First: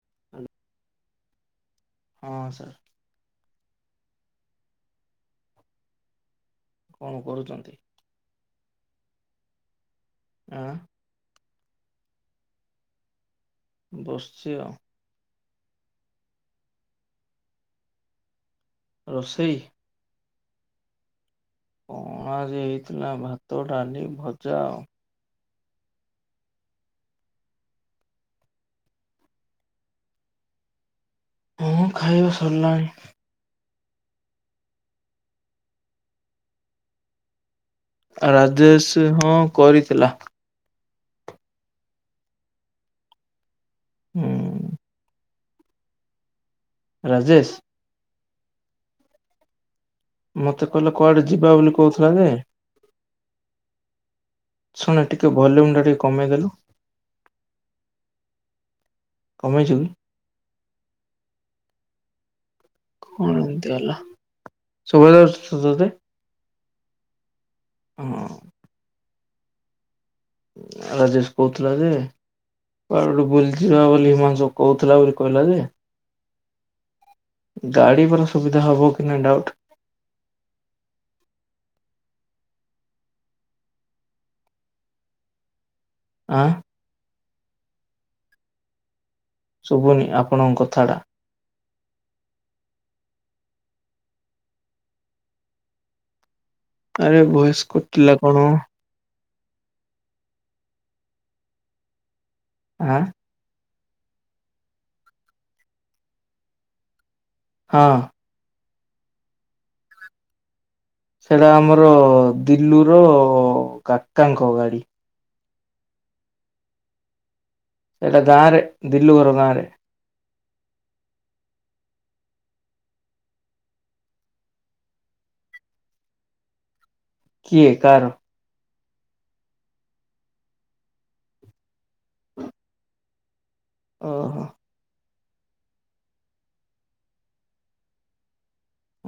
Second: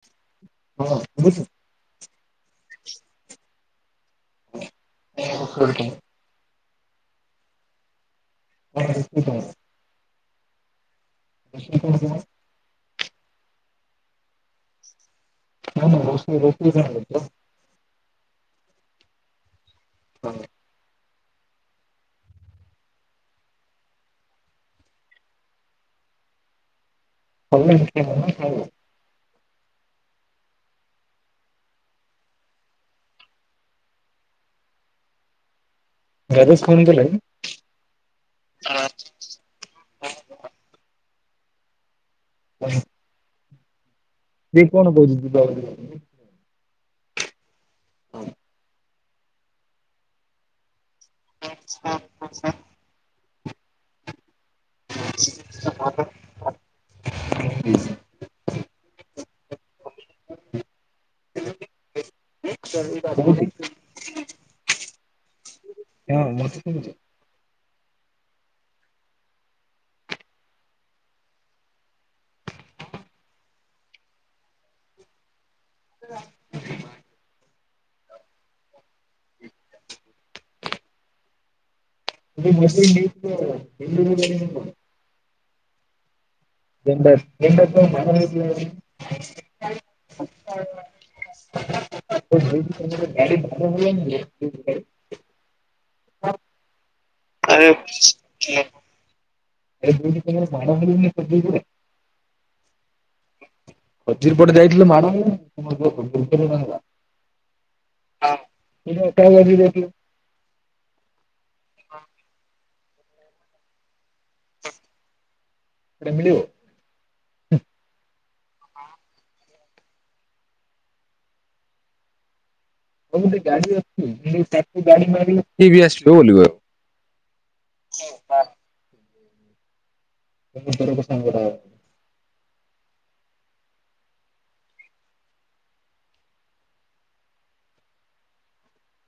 [inaudible] ହଁ ଶୁଭୁଚି। [inaudible] ହଁ ସାର୍ [unintelligible] କଣ କରୁଛନ୍ତି? [unintelligible] ଉଁ [unintelligible] ବସିଛି ଆଉ ନା ନା ରୋଷେଇ ରଷେଇ କଣ କରିଛ? ରୋଷେଇ ଅ ହଁ। କଣ ଆଜି ହେଇଥିଲା ଭାତ ଡାଲି ଭଜା ଆଉ। କଲେ ତିନି ଜଣ ଖାଇବ? ମୁଁ ଖାଇବା ସରିଲାଣି। ଗ୍ୟାରେଜ ଫୁଣି ଦେଲେ? ରାଜେଶ ହଁ କରିଥିଲା। ଉଁ ହୁଁ। ସେ ହୁଁ। କଣ କହୁଛି ଯିବ ବୋଲି ରାଜେଶ। ମୋତେ କହିଲେ କୁଆଡେ ଯିବା ବୋଲି କହୁଥିଲା ଯେ ଶୁଣ ଟିକେ ଭଲ୍ୟୁମ ଟା ଟିକେ କମେଇଦେଲୁ। [inaudible] କମେଇଚୁ କି? [inaudible] କଣ [inaudible] ଏମିତି ହେଲା ହଁ ଶୁଭାଯାଉଛି ତ ମତେ ଥ୍ୟା ୟୁ ହଁଅ। ରାଜେଶ କହୁଥିଲା ଯେ ପାଡୁ ବୁଲିଯିବା ବୋଲି ହିମାଂଶୁ କହୁଥିଲା ବୋଲି କହିଲା ଯେ [inaudible] ଗାଡ଼ିିବାର ସୁବିଧା ହବ କି ନା ଡାଉଟ୍। [unintelligible] ଆଁ? [unintelligible] ଶୁଭୁନି ଆପଣଙ୍କ କଥା ଟା? [unintelligible] ଆରେ ଭଏସ କଟିଲା କଣ? [unintelligible] ଆଁ? [unintelligible] ହଁ। [unintelligible] ସେଟା ଆମର ଦିଲୁ ର କାକାଙ୍କ ଗାଡି। କେମିତି ବେ? ସେଇଟା ଗାଁ ରେ ଦିଲୁ ଗର ଗାଁରେ। ହ ଗୋଟେ ଗାଡ଼ି ଅଛି। [unintelligible] କିଏ କାର? ବୋପା [unintelligible] ଓ ହୋ।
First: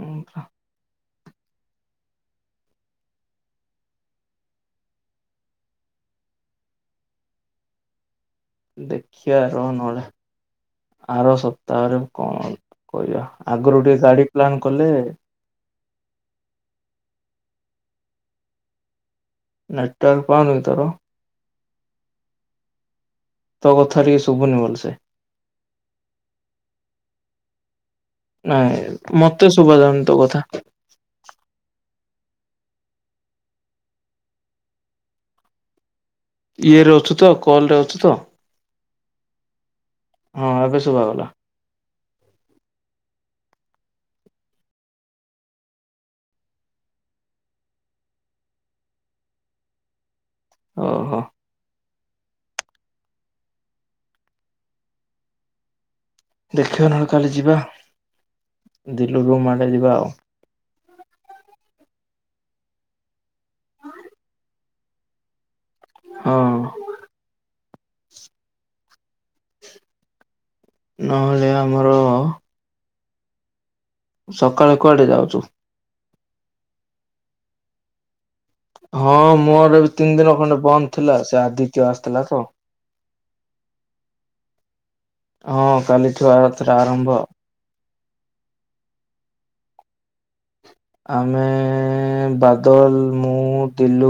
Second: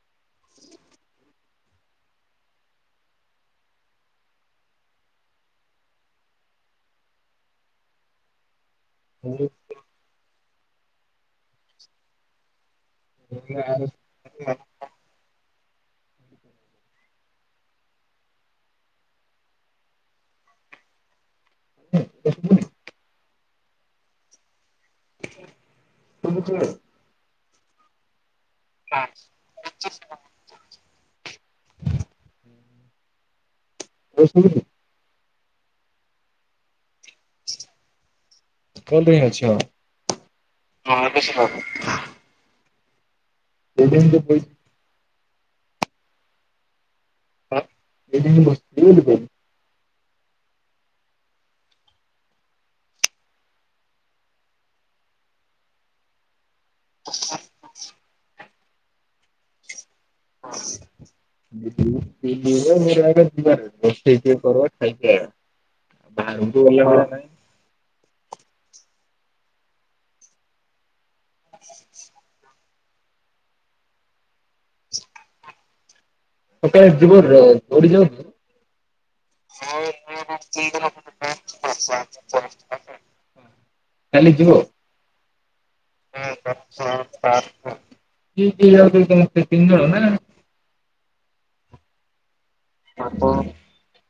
ଉଁଛ। ଦେଖିବା ର ନ ହେଲେ ଆର ସପ୍ତାହରେ କଣ କହିବା? ଆଗରୁ ଟିକେ ଗାଡ଼ି ପ୍ଲାନ କଲେ ନେଟ୍ଟୱର୍ ପାଉନି କି ତୋର? [unintelligible] ତୋ କଥା ଟିକେ ଶୁଭୁନି ଭଲସେ। ସୁଭୂଚି ବେ। ନାଇ ମୋତେ ଶୁଭା ଯାଉନି ତୋ କଥା। [unintelligible] ଇଏରେ ଅଛୁ ତ କଲ ରେ ଅଛୁ ତ। କଲ ହିଁ ଅଛି। ହଁ ଏବେ ଶୁଭାଗଲା [unintelligible] [unintelligible] [unintelligible] ଓ ହୋ। ଦେଖିବା ନହେଲେ କାଲି ଯିବା ଦିଲୁ ରୁମ୍ ଆଗେ ଯିବା ଆଉ। [unintelligible] ହଁ [unintelligible] ନହେଲେ ଆମର ସକାଳେ କୁଆଡେ ଯାଉଛୁ? [unintelligible] ହଁ ମୋର ଏବେ ତିନି ଦିନ ଖଣ୍ଡେ ବନ୍ଦ ଥିଲା ସେ ଆଦିତ୍ୟ ଆସିଥିଲା ତ। କାଲି ଯବ। ହଁ କାଲିଠୁ ଯାତ୍ରା [unintelligible] ଆରମ୍ଭ କିଏ କିଏ ଯାଉଛ କାଲି ତିନି ଜଣ ନା? ଆମେ ଏ ବାତ ବାଦଲ, ମୁ, ଦିଲୁ,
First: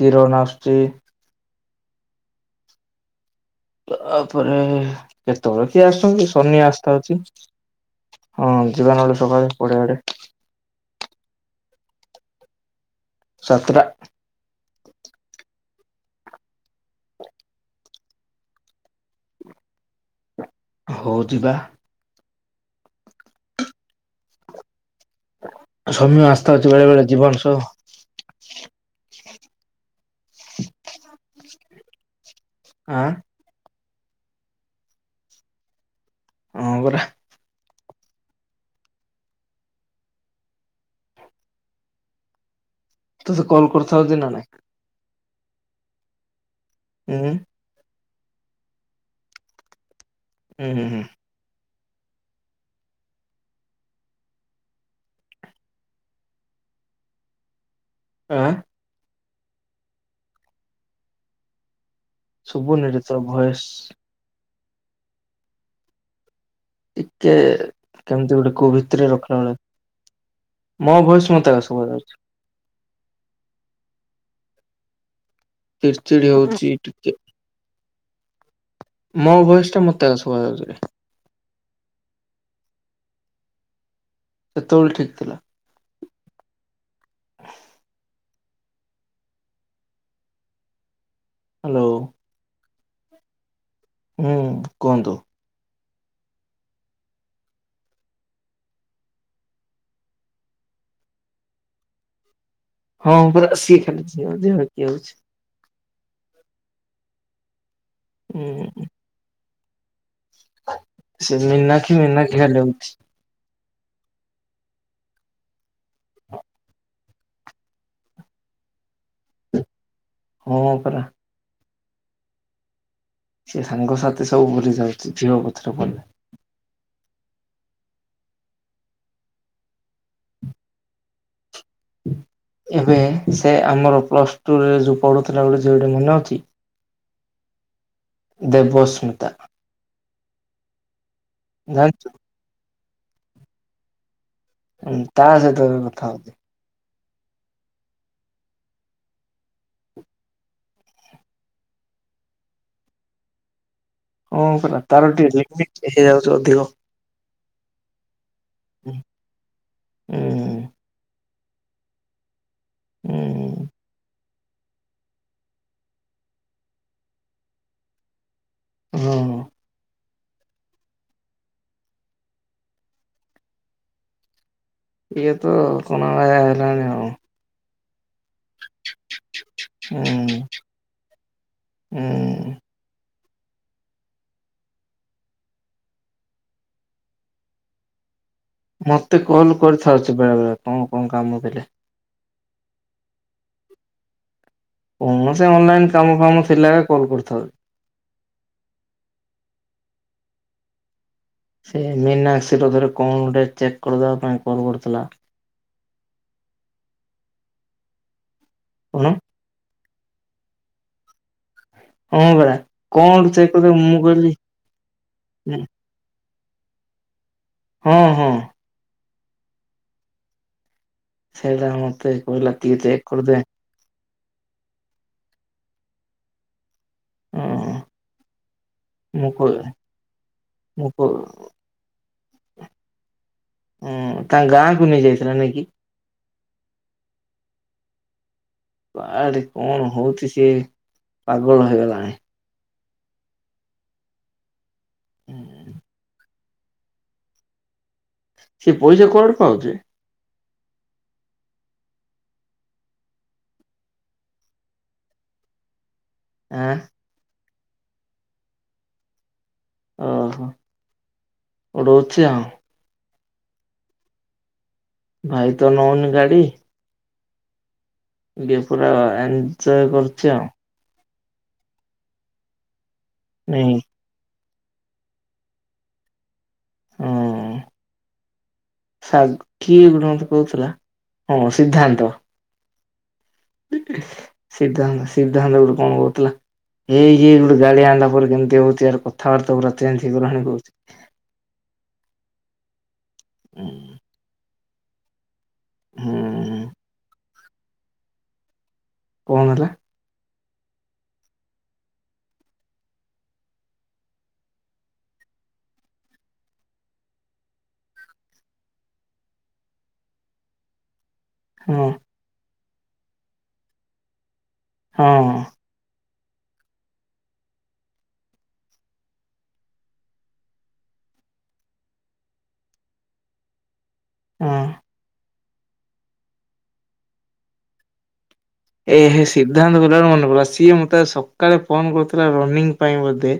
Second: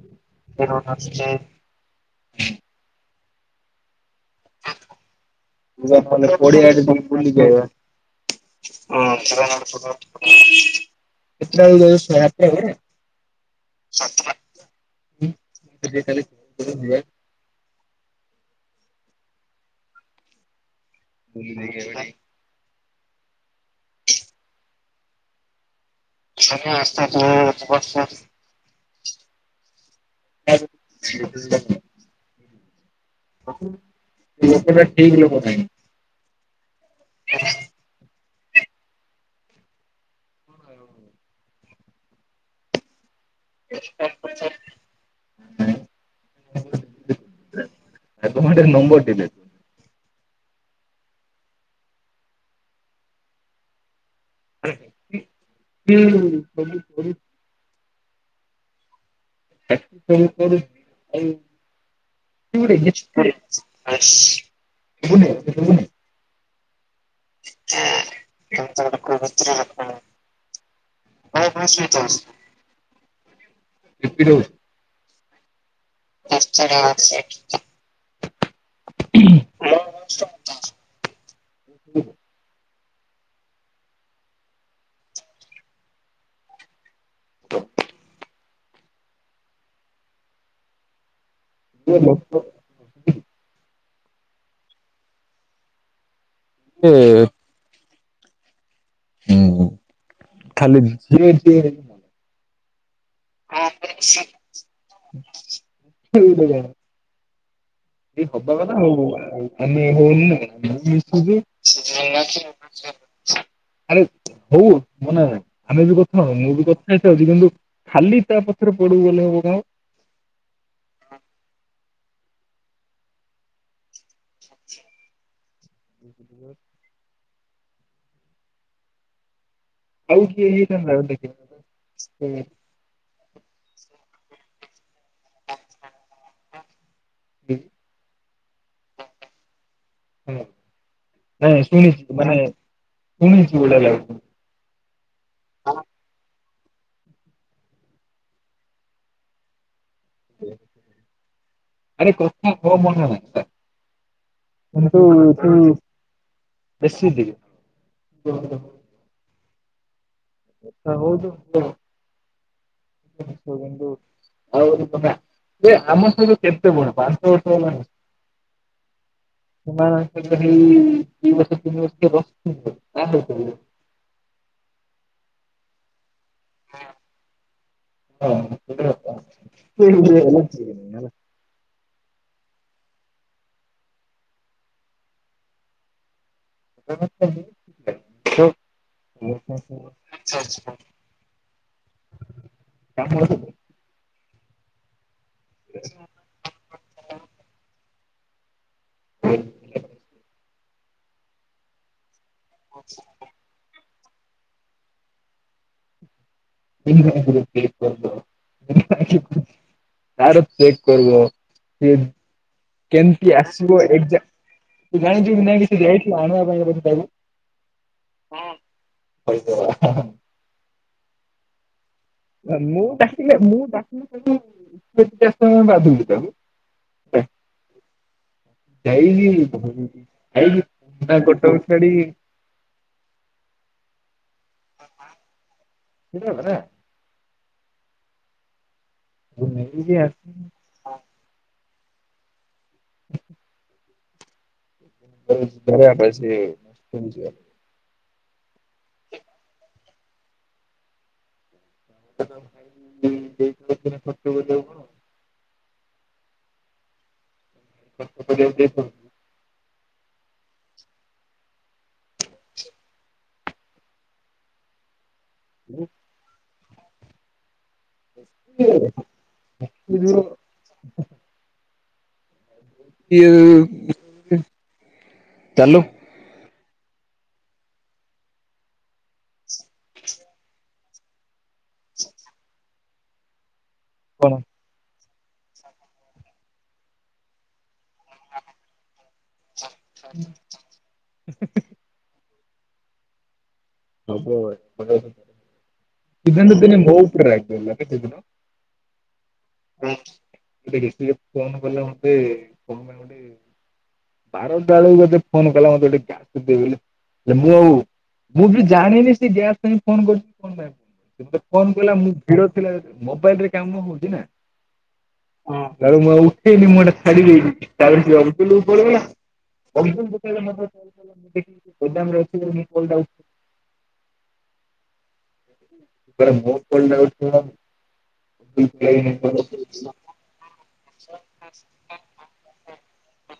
କିରନ ଆସୁଛି। [inaudible] ତାପରେ କେତେବେଳେ କିଏ ଆସୁଛନ୍ତି ଶନି ପଡିଆଆଡେ ଟିକେ ଆସିତାଛି। ବୁଲିକି ଆଇବା। ହଁ ଯିବା ନ ହେଲେ ସକାଳେ ପଡ଼ିଆ ଆଡେ। [unintelligible] ସାତ୍ଟା। ସାତଟା। [unintelligible] ହଉ ଯିବା [unintelligible] ସମୟ ଆସ୍ତା ଅଛି ବେଳେ ବେଳେ ଜୀବନ ସହ [unintelligible] ହଁ। ଲୋକ ଠିକ ଲୋକ ପାଇଁ। ହଁ ପରା। ତୋତେ କଲ କରଥା ହଉଛିିନା ନାଇଁ। [unintelligible] ହୁଁ। ଏବେ ଗୋଟେ ନମ୍ବଟେ ଦେବି। ହୁଁ ହୁଁ ହୁଁ। ହୁଁ [unintelligible] ଆଁ। ଆକ୍ଟିଙ୍ଗ କରୁଛି ଶୁଭୁନି ରେ ତୋର ଭଏସ ଆଉ। [unintelligible] ଟିକେ କେ କେମିତି ଗୋଟେ ଲ କୋଉ ଦ ଭିତରେ ଲଖ ରଖିଲା ବେଳେ [unintelligible] ଆପଣ ମୋ ଭଏସ ହ ମତେ ଏକା ହସୁଥା। ଶୁଭାଯାଉଛି। ଚିଡ଼୍ ଚିଡ଼୍ ହଉଚି ଟିକେ। ମୋ ଭଏସ ଟା ମୋତେ ଏଗା ଶୁଭଯାଉଛି ରେ। ଉଁ। ସେତେବେଳେ ଠିକ ଥିଲା। ହ ହ୍ୟାଲୋ ୟେ ବୋପା। ହୁଁ କୁହନ୍ତୁ? ହେପେ ହୁଁ ଖାଲି ଗ୍ରୀନ ପି ହଁ ପରା ଆଶି ଖାଲିଛି କିଉଛି। ଏଇ ହବା କଥା ହଉ ଆମେ ହଉନି। ସେ ମୀନାକ୍ଷୀ ମୀନାକ୍ଷୀ ଖାଲି ହଉଛି [unintelligible] ଆରେ ହଉ। ମ ନା ଆମେ ବି କଥା ନୁ ମୁଁ ବି କଥା ହେଇଥାଉଛି କିନ୍ତୁ ଖାଲି ତା ପଛରେ ପଡିବ ଗଲେ ହବ କଣ। ହଁ ପରା। ସେ ସାଙ୍ଗସାଥି ସବୁ ଭୁଲି ଯାଇଛି ଝିଅ ପଛରେ ପଡ଼ିଲେ। ଆଉ କିଏ ହେଇଥାନ୍ତା ଦେଖି। ଏବେ ସେ ଆମର ପ୍ଲସ ଟୁରେ ଯୁକ୍ତ ପଢୁଥିଲା ବେଳେ ଝିଅଟେ ମନେ ଅଛି ଦେବସ୍ମିତା। ହ ନାଇଁ ଜାଣିଛୁ ଶୁଣିଛି ମାନେ ଶୁଣିଛି ଓଡେଇଲା ବେଳେ। ଅ ତା ସହିତ ତେ କଥା ହଉଛି। ଆରେ କଥା କହ କଣ ହେଲା? ହଁ ପରା କିୁ ତାର ଟିକେ ଏ ଲିମିଟ ହେଇଯାଉଛି ଅଧିକ। ବେଶୀ ଦ [unintelligible] ହୁ। ହଉୁ ତୁ। ହୁଁ ଆଉ ଏ ଆମ ସହିତ କେତେ ବଦ ପାଞ୍ଚ ବର୍ଷ ହେଲା ହବା। ହଁ। [unintelligible] ଦିବର୍ଷ ତିନିବର୍ଷ ହବ ଆ [unintelligible] ଇଏ ତ କଣ ବା ହେଲାଣିି ଆଉ। ହଁ ହେଟା ସତ ହୁଁ କଥା [unintelligible] ଚିହ୍ନା ହୁଁ। [unintelligible] ମତେ କଲ୍ କରିଥାଉଛି ବେଳେ ବେଳେ କଣ [unintelligible] କଣ କାମ ଥିଲେ। କାମୁଡୁ ଥୁବ କୌଣସି ଅନଲାଇନ୍ କାମ ଫାମ ଥିଲା ବେଳେ କଲ୍ କରିଥାଉ। ହ ସେ ମିନାକ୍ସ୍ ବିରୁଦ୍ଧରେ କଣ ଗୋଟେ ଚେକ୍ କରିବା ପାଇଁ କଲ୍ କରୁଥିଲା। [inaudible] କଣ [unintelligible] ଚେକ୍ କରିବ। ସିଏ ହଁ ପା। କେମିତି ଆସିବ ଏକ୍ଜା, ତୁ ଜାଣିଛୁ କି ନାଇଁ କି ସେ ଯାଇଥିଲା ଆଣିବା ପାଇଁ [unintelligible] ହଁ-ହଁ। [inaudible] ସେଇଟା ମୁଁ [inaudible] ମୁଁ ଡାକିଥିଲେ ମୁଁ ଡାକିଲି ତାକୁ [inaudible] ତାକୁ [inaudible] ହଁ ମୁଁ କ ଯାଇକି, [inaudible] ଯାଇକି ମୁଁ କ [inaudible] କଟକ ଛାଡି ଉଁ-ଉଁ-ଉଁ ତାଙ୍କ ଗାଁକୁ ନେଇ ଯାଇଥିଲା ନାଇଁକି? [inaudible] କୁଆଡେ କଣ ନେଇକି ହଉଛି ସିଏ ପାଗଳ ହେଇଗଲାଣି‌। [inaudible] ଘର ଆଡ୍ରେସେ କେମିତି ଯିବା? ସେ ପଇସା କୁଆଡ଼ୁ ପାଉଚି? [inaudible] ଆଁ [inaudible] ଓହୋଃ, ଉଡ଼ଉଛି ଆଉ। ଭାଇ ତ ନଉନି ଗାଡି ଇଏ ପୁରା ଏଞୟ କରୁଛି ଆଉ। ନାଇଁ [inaudible] ଚାଲୁ। ଉଁ-ଉଁ ସାଗ୍ କିଏ କଣ ଗୋଟେ କହୁଥିଲା, ହଁ ସିଦ୍ଧାନ୍ତ। କଣ ସିଦ୍ଧାନ୍ତ। [inaudible] ସିଦ୍ଧାନ୍ତ ଗୋଟେ କଣ କହୁଥିଲା, ଇଏ ଇଏ ଗୋଟେ ଗାଡ଼ି ଆଣିଲା ପରେ କେମିତି ହେଉଛି ଆର କଥାବାର୍ତ୍ତାଗୁରା। ଚେଞ୍ଜ୍ ହେଇଗଲାଣି କହୁଛି। ହୁଁ। ହେବ [inaudible] ସିଦ୍ଧାନ୍ତ ହୁଁ ଦିନେ ମୋ ଉପରେ ରାଗିଗଲା କେତେଦିନ କଣ ହେଲା? [inaudible] ଫୋନ୍ କଲା ମତେ କଣ ପାଇଁ ଗୋଟେ ବାରଟା ବେଳକୁ ମତେ ଫୋନ୍ କଲା ମତେ [inaudible] ଯେ ମୁଁ ଆଉ ମୁଁ ବି ଜାଣିନି ସେ ଗ୍ୟାସ୍ ପାଇଁ ଫୋନ୍ କରୁଛି ଫୋନ୍ ଲାଗୁ [inaudible] ସେ ମତେ ଫୋନ୍ ହଁ କଲା ମୁଁ ଭିଡ ଥିଲା [inaudible] ମୋବାଇଲରେ କାମ ହଉଛି ନା ହଁ ହଁ [unintelligible] [unintelligible] [inaudible] ହଁ। [inaudible] ଏ କହିଲା ହେ କି ସିଦ୍ଧାନ୍ତ କଥାରୁ ମନେ ପଡ଼ିଲା ସିଏ ମୋତେ ସକାଳେ ଫୋନ ନାଇଁ କରୁଥିଲା ରନିଂ ପାଇଁ ବୋଧେ।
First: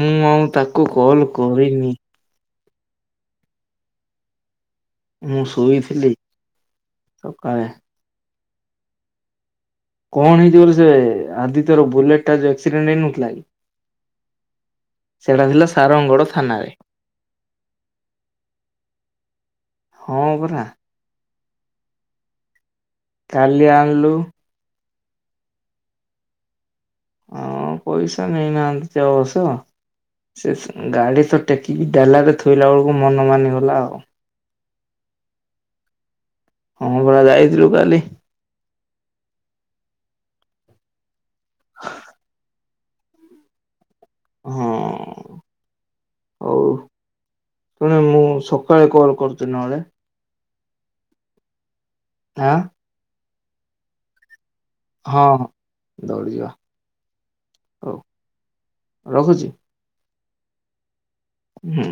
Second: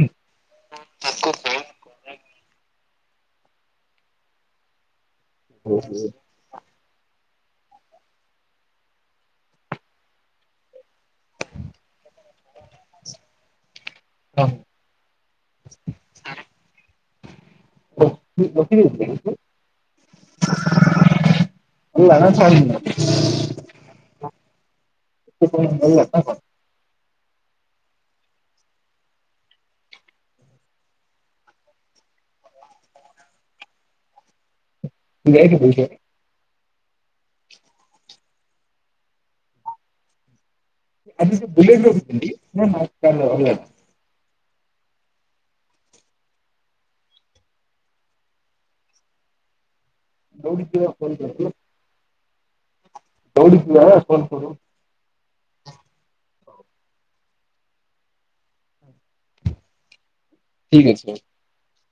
ମୁଁ ଆଉ ତାକୁ କଲ୍ କରିନି। ମୁଁ ଶୋଇଥିଲି, ଠିକ ସକାଳେ। କଣ ହେଇଥିବ ବୋଲି ସେ ଆଦିତ୍ୟର ବୁଲେଟ୍ ଟା ଯୋଉ ଆକ୍ସିଡେଣ୍ଟ୍ ହେଇନଥିଲା କି। ସେଟା ଥିଲା ସାରଙ୍ଗଗଡ ଥାନାରେ। ହଁ [inaudible] ପରା [inaudible] କାଲି ଆଣିଲୁ। [inaudible] ହଁ ପଇସା ନେଇନାହାନ୍ତି ଯେ ଅବଶ୍ଯ। ସେ ଗାଡି ତ ଟେକିକି ଡାଲା ରେ ଥୋଇଲା ବେଳକୁ ମନ ମାନିଗଲା ଆଉ। ଯାଇଛି। ହଁ ପରା ଯାଇଥିଲୁ କାଲି। [unintelligible] ହଁ ଆଉ ଶୁଣେ ମୁଁ ସକାଳେ କଲ କରୁଥିଲି ନହେଲେ। [unintelligible] ଆଁ ଦୌଡ଼ି ଜିବା ନା ସୋନପୁରୁ ହଁ ଦୌଡ଼ିଯିବା। ହଉ ରଖୁଛି। ଠିକ୍ ଅଛି। ହୁଁ।